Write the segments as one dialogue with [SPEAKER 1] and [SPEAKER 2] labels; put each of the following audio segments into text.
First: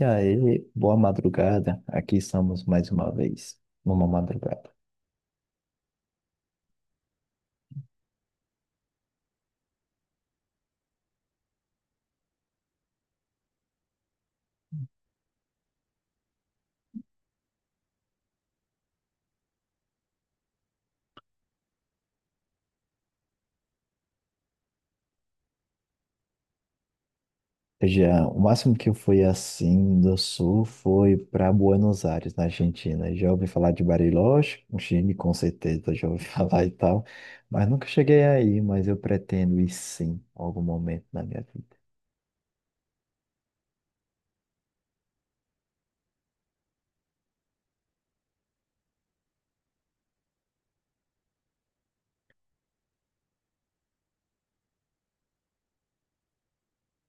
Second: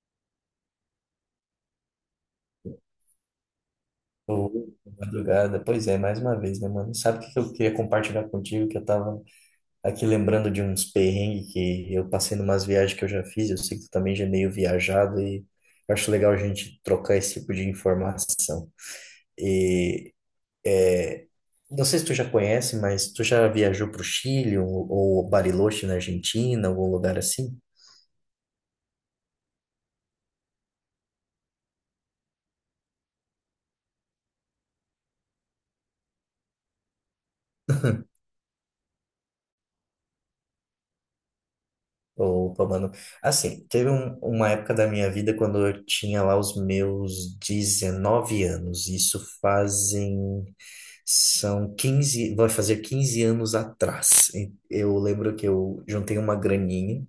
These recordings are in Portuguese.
[SPEAKER 1] E aí, boa madrugada. Aqui estamos mais uma vez, numa
[SPEAKER 2] Ô,
[SPEAKER 1] madrugada.
[SPEAKER 2] madrugada. Pois é, mais uma vez, né, mano? Sabe o que que eu queria compartilhar contigo? Que eu tava aqui lembrando de uns perrengues que eu passei numas viagens que eu já fiz. Eu sei que tu também já é meio viajado e eu acho legal a gente trocar esse tipo de informação. E é, não sei se tu já conhece, mas tu já viajou pro Chile ou Bariloche na Argentina, algum lugar assim?
[SPEAKER 1] Já, o máximo que eu fui assim do sul foi para Buenos Aires, na Argentina. Já ouvi falar de Bariloche, o Chile com certeza já ouvi falar e tal, mas nunca cheguei aí, mas eu pretendo ir sim, em algum momento na minha vida.
[SPEAKER 2] Opa, mano. Assim, uma época da minha vida quando eu tinha lá os meus 19 anos. Isso fazem. São 15 Vai fazer 15 anos atrás. Eu lembro que eu juntei uma graninha.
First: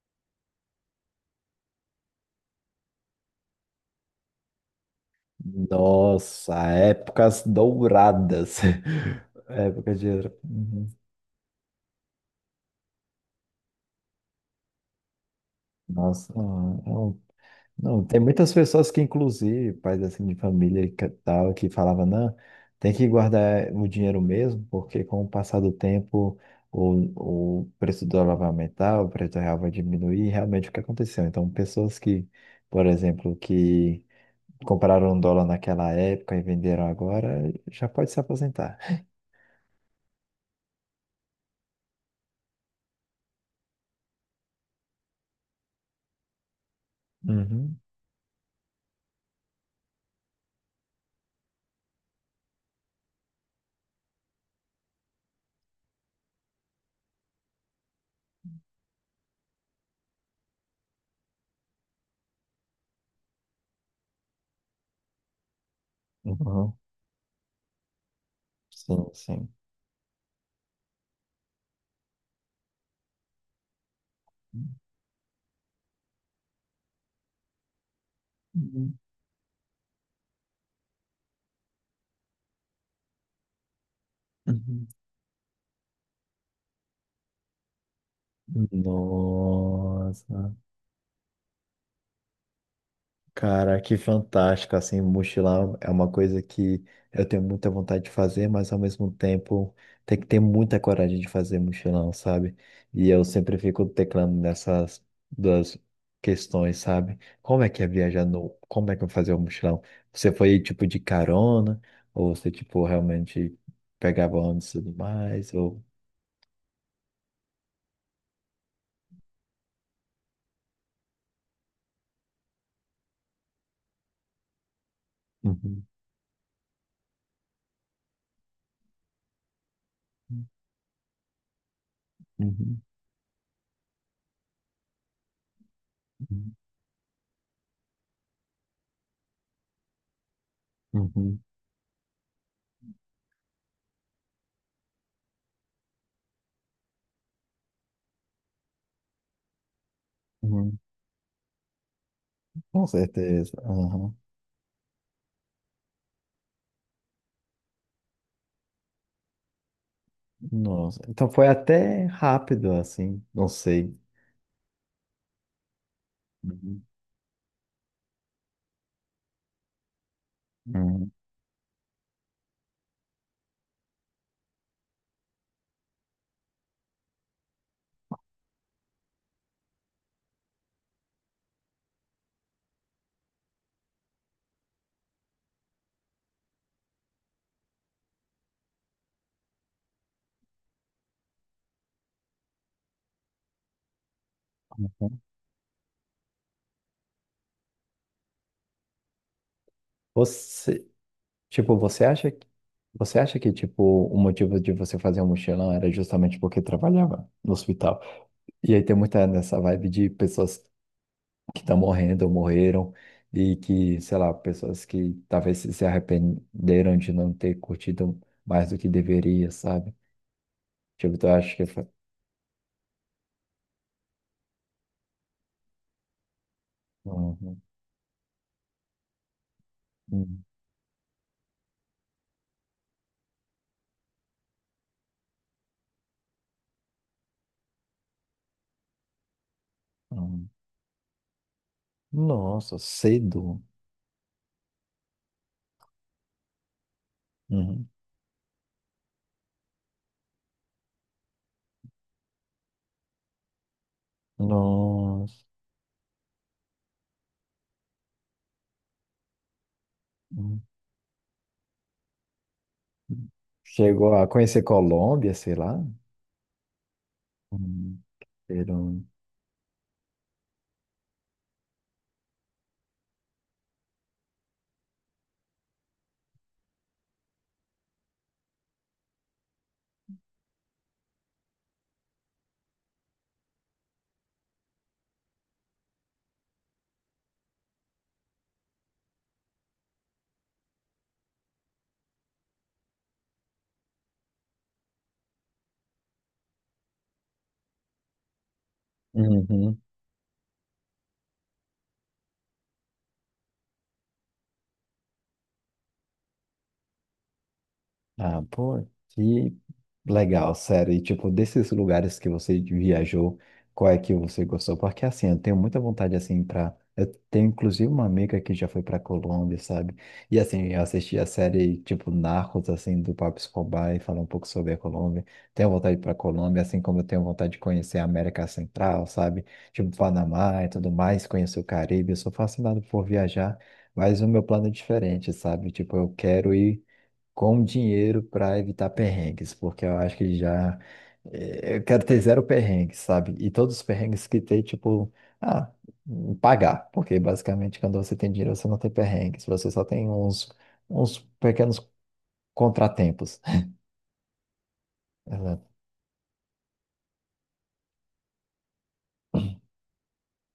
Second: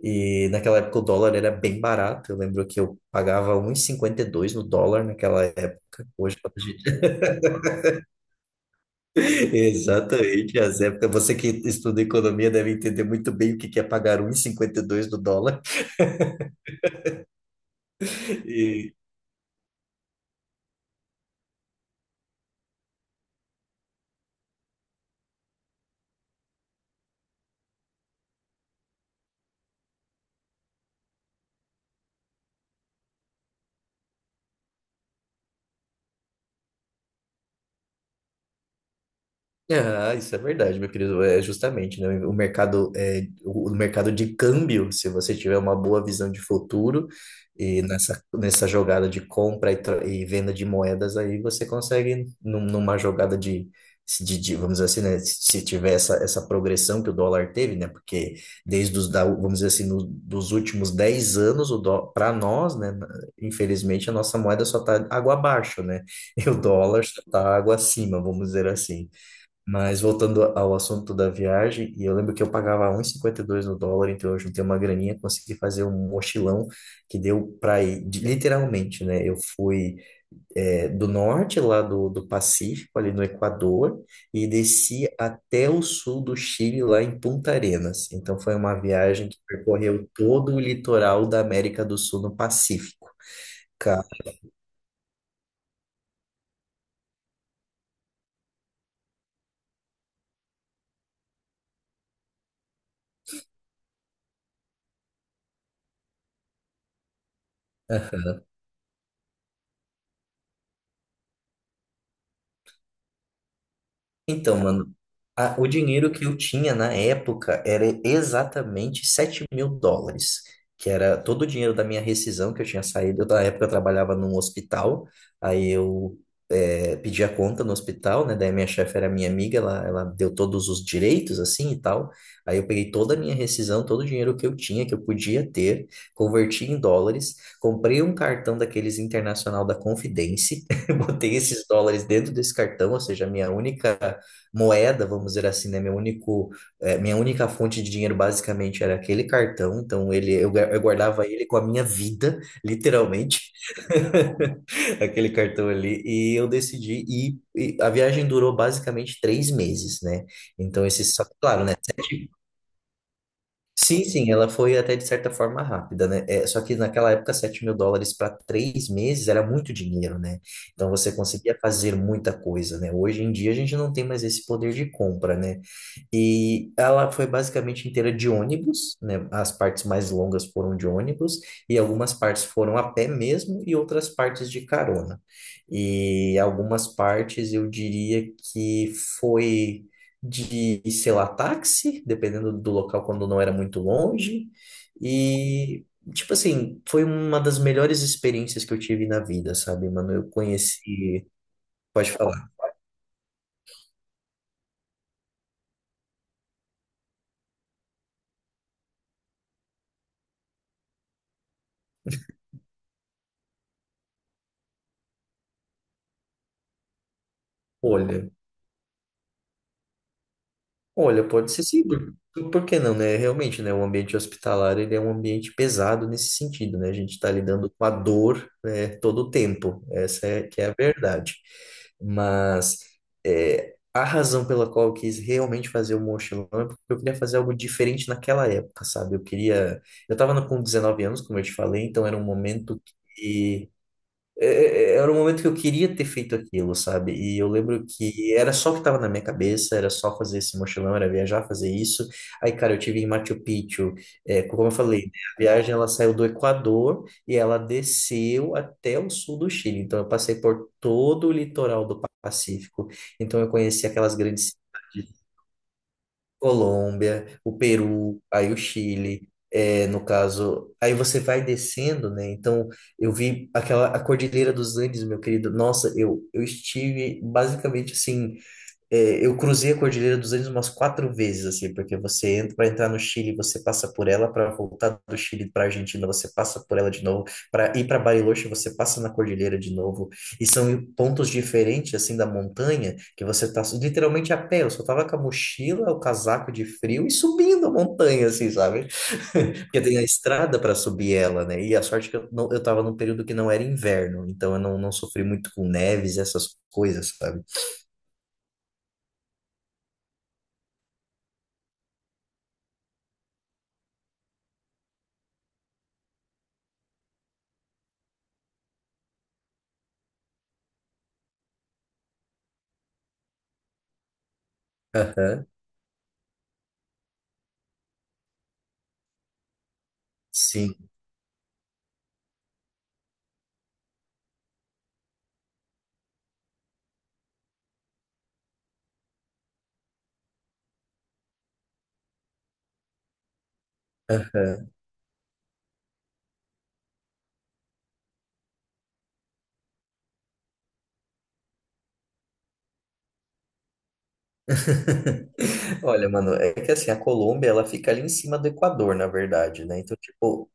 [SPEAKER 2] E naquela época o dólar era bem barato. Eu lembro que eu pagava um e cinquenta e dois no dólar naquela época. Hoje, quando a
[SPEAKER 1] Nossa,
[SPEAKER 2] gente
[SPEAKER 1] épocas douradas. Épocas de...
[SPEAKER 2] Exatamente, as
[SPEAKER 1] Uhum.
[SPEAKER 2] épocas. Você que estuda economia deve entender muito bem o que que é pagar 1,52 do dólar.
[SPEAKER 1] Nossa, é um. Não, tem muitas pessoas que, inclusive, pais assim de família e que tal, que falavam, não, tem que guardar o dinheiro mesmo, porque com o passar do tempo o preço do dólar vai aumentar, o preço do real vai diminuir, e realmente o que aconteceu. Então, pessoas que, por exemplo, que compraram um dólar naquela época e venderam agora, já pode se aposentar.
[SPEAKER 2] Ah, isso é verdade, meu querido. É justamente, né? O mercado é o mercado de câmbio, se você tiver uma boa visão de futuro
[SPEAKER 1] Uhum,
[SPEAKER 2] e nessa jogada de compra e venda de moedas aí, você consegue numa jogada vamos dizer assim, né? Se tiver essa progressão que o dólar teve, né? Porque vamos dizer assim, dos últimos 10 anos, o dó, para nós, né? Infelizmente, a nossa moeda só está água abaixo, né? E o
[SPEAKER 1] uhum,
[SPEAKER 2] dólar só tá água acima, vamos dizer assim.
[SPEAKER 1] sim, sim.
[SPEAKER 2] Mas voltando ao assunto da viagem, e eu lembro que eu pagava 1,52 no dólar, então eu juntei uma graninha, consegui fazer um mochilão que deu para ir,
[SPEAKER 1] Uhum.
[SPEAKER 2] literalmente, né? Eu fui do norte lá do Pacífico, ali no Equador, e desci até o sul do Chile, lá em Punta Arenas. Então foi uma viagem que percorreu
[SPEAKER 1] Nossa.
[SPEAKER 2] todo o litoral da América do Sul no Pacífico.
[SPEAKER 1] Cara, que fantástico, assim, mochilar é uma coisa que eu tenho muita vontade de fazer, mas ao mesmo tempo tem que ter muita coragem de fazer mochilão, sabe? E eu sempre fico teclando nessas duas questões, sabe? Como é que é viajar no... Como é que eu vou fazer o mochilão? Você foi, tipo, de carona? Ou você, tipo, realmente pegava
[SPEAKER 2] Então,
[SPEAKER 1] ônibus e
[SPEAKER 2] mano,
[SPEAKER 1] tudo mais?
[SPEAKER 2] o
[SPEAKER 1] Ou...
[SPEAKER 2] dinheiro que eu tinha na época era exatamente US$ 7.000, que era todo o dinheiro da minha rescisão que eu tinha saído. Eu, na época eu trabalhava num hospital, aí
[SPEAKER 1] Uhum,
[SPEAKER 2] eu pedi a conta no hospital, né? Daí minha chefe era minha amiga, ela deu todos os direitos, assim e tal. Aí eu
[SPEAKER 1] uhum,
[SPEAKER 2] peguei toda a minha rescisão, todo o dinheiro que eu tinha, que eu podia ter,
[SPEAKER 1] uhum,
[SPEAKER 2] converti em dólares, comprei um cartão daqueles internacional da Confidence, botei
[SPEAKER 1] uhum,
[SPEAKER 2] esses dólares dentro desse cartão, ou seja, a minha única moeda, vamos dizer assim, né? Minha única fonte de dinheiro basicamente era aquele cartão, então
[SPEAKER 1] uhum.
[SPEAKER 2] eu guardava ele com a minha vida,
[SPEAKER 1] Com
[SPEAKER 2] literalmente,
[SPEAKER 1] certeza.
[SPEAKER 2] aquele cartão ali, e eu decidi ir, e a viagem durou basicamente 3 meses, né? Então,
[SPEAKER 1] Nossa,
[SPEAKER 2] esse, só
[SPEAKER 1] então
[SPEAKER 2] que,
[SPEAKER 1] foi
[SPEAKER 2] claro, né?
[SPEAKER 1] até rápido, assim, não sei.
[SPEAKER 2] Sim, sim, ela foi até de certa forma rápida, né? Só que
[SPEAKER 1] Uhum.
[SPEAKER 2] naquela época, US$ 7.000 para 3 meses era muito dinheiro, né? Então você
[SPEAKER 1] Uhum.
[SPEAKER 2] conseguia fazer muita coisa, né? Hoje em dia a gente não tem mais esse poder de compra, né? E ela foi basicamente inteira de ônibus, né? As partes mais longas foram de ônibus, e algumas partes foram a pé mesmo, e outras partes de carona. E algumas partes eu diria que foi sei lá, táxi, dependendo do local quando não era muito longe. E, tipo assim, foi uma das melhores experiências que eu tive na vida, sabe, mano? Eu
[SPEAKER 1] Você,
[SPEAKER 2] conheci.
[SPEAKER 1] tipo, você
[SPEAKER 2] Pode
[SPEAKER 1] acha que,
[SPEAKER 2] falar.
[SPEAKER 1] Você acha que, tipo, o motivo de você fazer um mochilão era justamente porque trabalhava no hospital? E aí tem muita nessa vibe de pessoas que estão morrendo ou morreram e que, sei lá, pessoas que talvez se arrependeram de não ter curtido
[SPEAKER 2] Olha,
[SPEAKER 1] mais do que deveria, sabe? Tipo,
[SPEAKER 2] Olha,
[SPEAKER 1] eu
[SPEAKER 2] pode
[SPEAKER 1] acho
[SPEAKER 2] ser
[SPEAKER 1] que
[SPEAKER 2] sim,
[SPEAKER 1] foi...
[SPEAKER 2] por que não, né? Realmente, né, o ambiente hospitalar, ele é um ambiente pesado nesse sentido, né? A gente está
[SPEAKER 1] Uhum.
[SPEAKER 2] lidando com a dor, né, todo o tempo, essa é
[SPEAKER 1] Uhum.
[SPEAKER 2] que é a verdade. Mas a razão pela qual eu quis realmente fazer o mochilão é porque eu queria fazer algo diferente naquela época, sabe? Eu queria... Eu estava
[SPEAKER 1] Uhum.
[SPEAKER 2] com 19 anos, como eu te falei, então era um
[SPEAKER 1] Nossa,
[SPEAKER 2] momento
[SPEAKER 1] cedo.
[SPEAKER 2] que era um momento que eu queria ter feito aquilo, sabe? E eu lembro
[SPEAKER 1] Uhum.
[SPEAKER 2] que era só o que estava na minha cabeça, era só fazer esse mochilão, era viajar, fazer isso. Aí, cara, eu tive em Machu Picchu, como eu falei, né? A
[SPEAKER 1] Nossa.
[SPEAKER 2] viagem ela saiu do Equador e ela desceu até o sul do Chile. Então, eu passei
[SPEAKER 1] Hum.
[SPEAKER 2] por todo o litoral do Pacífico. Então, eu conheci
[SPEAKER 1] Chegou
[SPEAKER 2] aquelas
[SPEAKER 1] a
[SPEAKER 2] grandes
[SPEAKER 1] conhecer
[SPEAKER 2] cidades.
[SPEAKER 1] Colômbia, sei lá.
[SPEAKER 2] Colômbia, o
[SPEAKER 1] Hum,
[SPEAKER 2] Peru, aí o
[SPEAKER 1] Peru.
[SPEAKER 2] Chile, no caso, aí você vai descendo, né? Então, eu vi aquela a Cordilheira dos Andes, meu querido. Nossa, eu estive basicamente assim eu cruzei a Cordilheira dos Andes umas 4 vezes, assim, porque você entra para entrar no Chile, você passa por ela, para voltar do Chile para Argentina, você passa por ela de novo, para ir para Bariloche, você passa na Cordilheira de novo, e são pontos diferentes, assim, da montanha, que você tá literalmente a pé, eu só tava com a mochila, o casaco de frio e subindo a montanha, assim, sabe?
[SPEAKER 1] Uhum.
[SPEAKER 2] Porque tem a estrada para subir ela, né? E a sorte que eu, não, eu tava num período que não era inverno, então eu não, não sofri muito com neves, essas coisas, sabe?
[SPEAKER 1] Ah, pô, que legal, sério. E, tipo, desses lugares que você viajou, qual é que você gostou? Porque, assim, eu tenho muita vontade, assim, pra... Eu tenho, inclusive, uma amiga que já foi pra Colômbia, sabe? E, assim, eu assisti a série, tipo, Narcos, assim, do Pablo Escobar e falar um pouco sobre a Colômbia.
[SPEAKER 2] Aham.
[SPEAKER 1] Tenho vontade pra Colômbia, assim como eu tenho vontade de conhecer a América Central, sabe? Tipo, Panamá e
[SPEAKER 2] Sim.
[SPEAKER 1] tudo mais, conhecer o Caribe. Eu sou fascinado por viajar, mas o meu plano é diferente, sabe? Tipo, eu quero ir com dinheiro para evitar perrengues, porque eu acho que já. Eu quero ter zero perrengues, sabe? E todos os perrengues que tem,
[SPEAKER 2] Aham.
[SPEAKER 1] tipo, ah, pagar, porque basicamente quando você tem dinheiro você não tem perrengues, você só tem uns, uns pequenos contratempos. Ela,
[SPEAKER 2] Olha, mano, é que assim, a Colômbia, ela fica ali em cima do Equador, na verdade, né? Então, tipo,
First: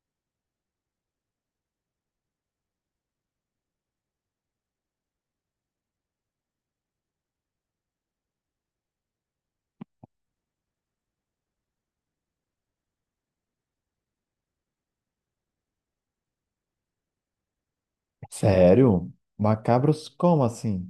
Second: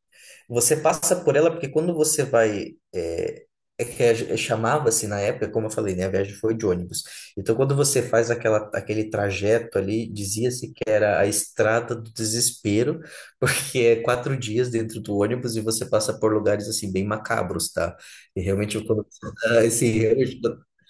[SPEAKER 2] você passa por ela porque quando você vai. É que chamava-se na época, como eu falei, né? A viagem foi de ônibus. Então, quando você faz aquele trajeto ali, dizia-se que era a estrada do desespero, porque é 4 dias dentro do ônibus e você passa por lugares, assim, bem macabros, tá? E realmente, quando.
[SPEAKER 1] sério?
[SPEAKER 2] Assim,
[SPEAKER 1] Macabros como assim?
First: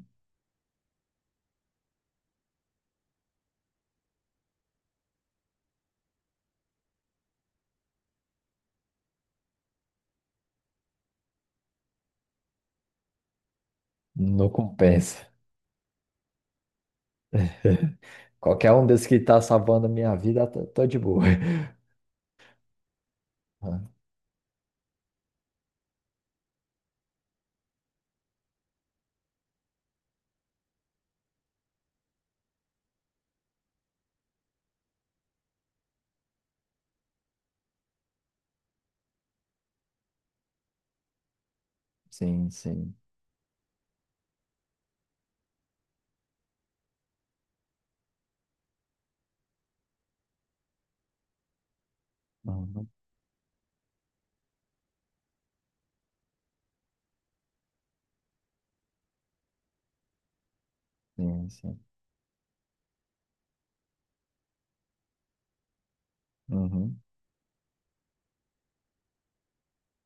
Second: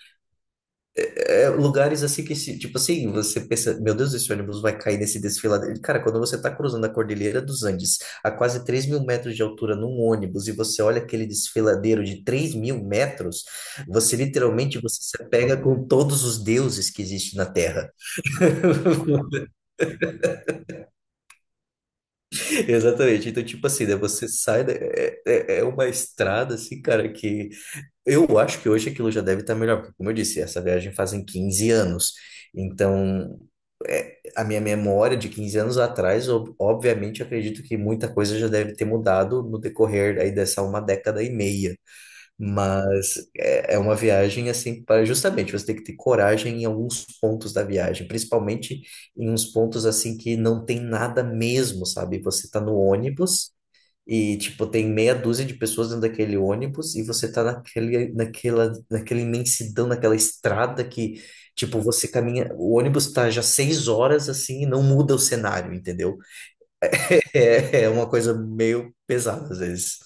[SPEAKER 2] lugares assim que, tipo assim, você pensa, meu Deus, esse ônibus vai cair nesse desfiladeiro. Cara, quando você está cruzando a Cordilheira dos Andes, a quase 3.000 metros de altura num ônibus, e você olha aquele desfiladeiro de 3.000 metros, você
[SPEAKER 1] Não
[SPEAKER 2] literalmente você se
[SPEAKER 1] compensa.
[SPEAKER 2] apega com todos os deuses que existem na Terra.
[SPEAKER 1] Qualquer um desses que tá salvando a minha vida, tô de boa.
[SPEAKER 2] Exatamente. Então, tipo
[SPEAKER 1] Ah,
[SPEAKER 2] assim, né, você sai, é uma estrada, assim, cara, que eu acho que hoje aquilo já deve estar melhor, porque, como eu disse, essa viagem fazem 15 anos. Então, a minha memória de 15 anos atrás, obviamente, acredito que muita coisa já deve ter mudado no decorrer aí dessa uma década e meia.
[SPEAKER 1] sim, sim.
[SPEAKER 2] Mas é uma viagem assim para justamente você ter que ter coragem em alguns pontos da viagem, principalmente em uns pontos assim que não tem nada mesmo, sabe? Você está no
[SPEAKER 1] Uhum,
[SPEAKER 2] ônibus. E, tipo, tem meia dúzia de pessoas dentro daquele ônibus e você tá naquela imensidão, naquela estrada que,
[SPEAKER 1] sim, sim.
[SPEAKER 2] tipo, você caminha. O ônibus tá já 6 horas assim e não muda o cenário, entendeu?
[SPEAKER 1] Uhum.
[SPEAKER 2] É, é uma coisa meio pesada às vezes.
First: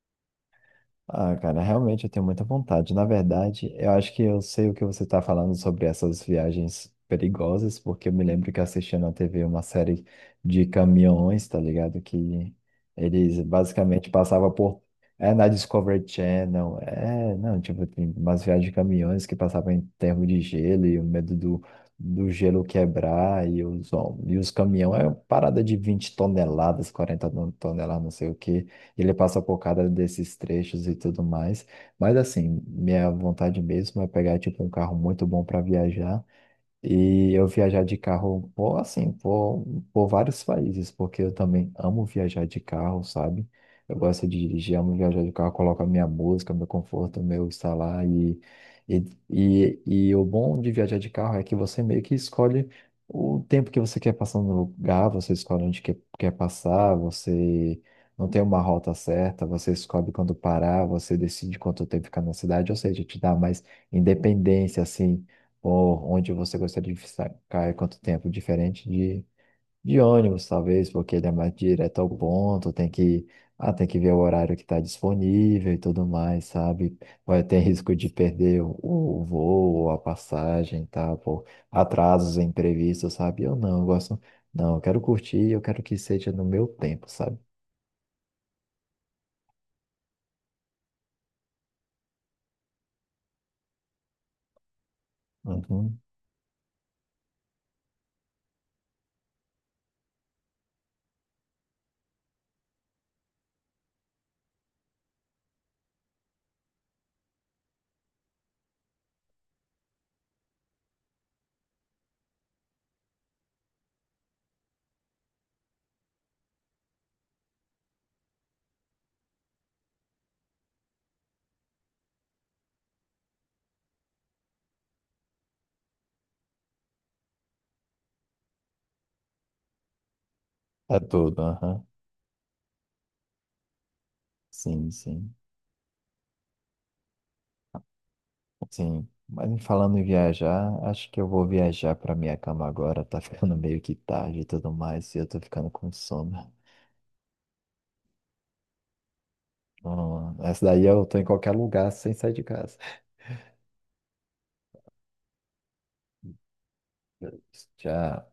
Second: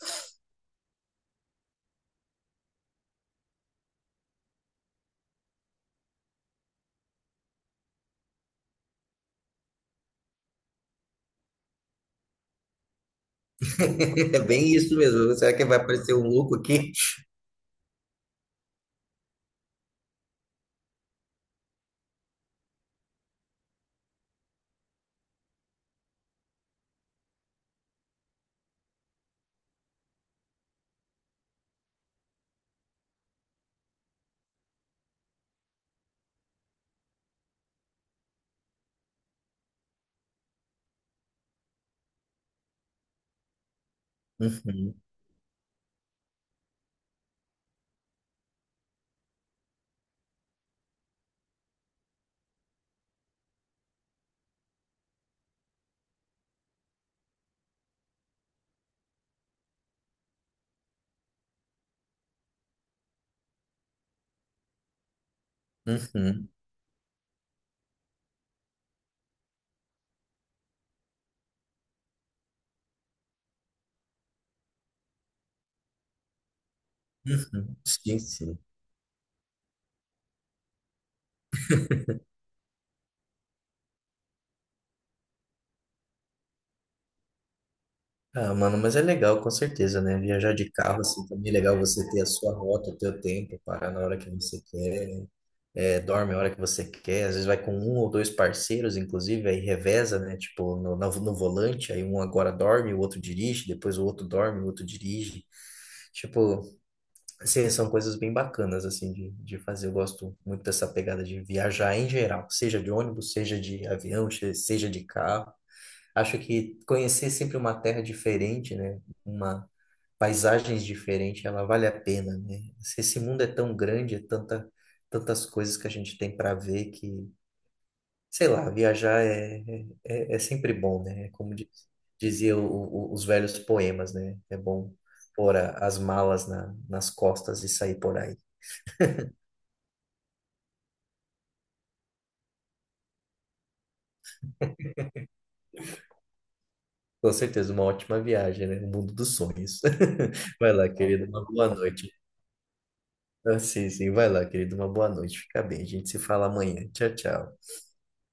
[SPEAKER 1] Ah, cara, realmente eu tenho muita vontade. Na verdade, eu acho que eu sei o que você está falando sobre essas viagens perigosas, porque eu me lembro que assisti na TV uma série de caminhões, tá ligado? Que eles basicamente
[SPEAKER 2] É
[SPEAKER 1] passavam
[SPEAKER 2] bem
[SPEAKER 1] por.
[SPEAKER 2] isso
[SPEAKER 1] É
[SPEAKER 2] mesmo.
[SPEAKER 1] na
[SPEAKER 2] Será que vai
[SPEAKER 1] Discovery
[SPEAKER 2] aparecer um louco
[SPEAKER 1] Channel,
[SPEAKER 2] aqui?
[SPEAKER 1] é, não, tipo, tem umas viagens de caminhões que passavam em termo de gelo e o medo do, do gelo quebrar e os, hom- e os caminhões, é uma parada de 20 toneladas, 40 toneladas, não sei o quê. Ele passa por cada desses trechos e tudo mais. Mas assim, minha vontade mesmo é pegar tipo um carro muito bom para viajar. E eu viajar de carro, por, assim, por vários países, porque eu também amo viajar de carro, sabe? Eu gosto de dirigir, amo
[SPEAKER 2] Uhum,
[SPEAKER 1] viajar de carro, coloco a minha música, meu conforto, meu estar lá. E, e, e o bom de viajar de carro é que você meio que escolhe o tempo que você quer passar no lugar, você escolhe onde quer, quer passar, você não tem uma rota certa, você escolhe quando parar, você decide quanto tempo ficar na cidade, ou seja, te dá mais independência, assim ou onde
[SPEAKER 2] uhum,
[SPEAKER 1] você gostaria de ficar e quanto tempo, diferente de ônibus, talvez, porque ele é mais direto ao ponto, tem que, ah, tem que ver o horário que está disponível e tudo mais, sabe? Vai ter
[SPEAKER 2] uhum.
[SPEAKER 1] risco de
[SPEAKER 2] Sim, sim.
[SPEAKER 1] perder o voo, ou a passagem, tá? Por atrasos imprevistos, sabe? Eu não, eu gosto, não, eu quero curtir, eu quero que seja no meu tempo, sabe?
[SPEAKER 2] Ah, mano, mas é legal, com certeza, né? Viajar de carro, assim, também é legal você ter a sua rota, o teu tempo, parar na hora que você quer,
[SPEAKER 1] Uhum.
[SPEAKER 2] dorme a hora que você quer, às vezes vai com um ou dois parceiros, inclusive, aí reveza, né? Tipo, no volante, aí um agora dorme, o outro dirige, depois o outro dorme, o outro dirige. Tipo, assim, são coisas bem bacanas, assim, de fazer. Eu gosto muito dessa pegada de viajar em geral, seja de ônibus, seja de avião, seja de carro. Acho que conhecer sempre uma terra diferente, né? Uma paisagens diferente, ela vale a pena, né? Se Esse mundo é tão grande, tantas coisas que a gente tem para ver que, sei lá, viajar é sempre
[SPEAKER 1] É
[SPEAKER 2] bom, né? É
[SPEAKER 1] tudo,
[SPEAKER 2] Como diz,
[SPEAKER 1] aham.
[SPEAKER 2] dizia os velhos poemas, né? É
[SPEAKER 1] Sim,
[SPEAKER 2] bom
[SPEAKER 1] sim.
[SPEAKER 2] pôr as malas nas costas e sair por aí.
[SPEAKER 1] Sim, mas falando em viajar, acho que eu vou viajar para minha cama agora. Tá ficando meio que tarde e tudo mais, e eu tô ficando com sono.
[SPEAKER 2] Com certeza, uma ótima viagem, né? O mundo dos sonhos.
[SPEAKER 1] Essa
[SPEAKER 2] Vai
[SPEAKER 1] daí
[SPEAKER 2] lá,
[SPEAKER 1] eu tô em
[SPEAKER 2] querido. Uma
[SPEAKER 1] qualquer
[SPEAKER 2] boa
[SPEAKER 1] lugar
[SPEAKER 2] noite.
[SPEAKER 1] sem sair de casa.
[SPEAKER 2] Ah, sim, sim. Vai lá, querido. Uma boa noite. Fica bem. A gente se fala amanhã. Tchau, tchau.
[SPEAKER 1] Tchau.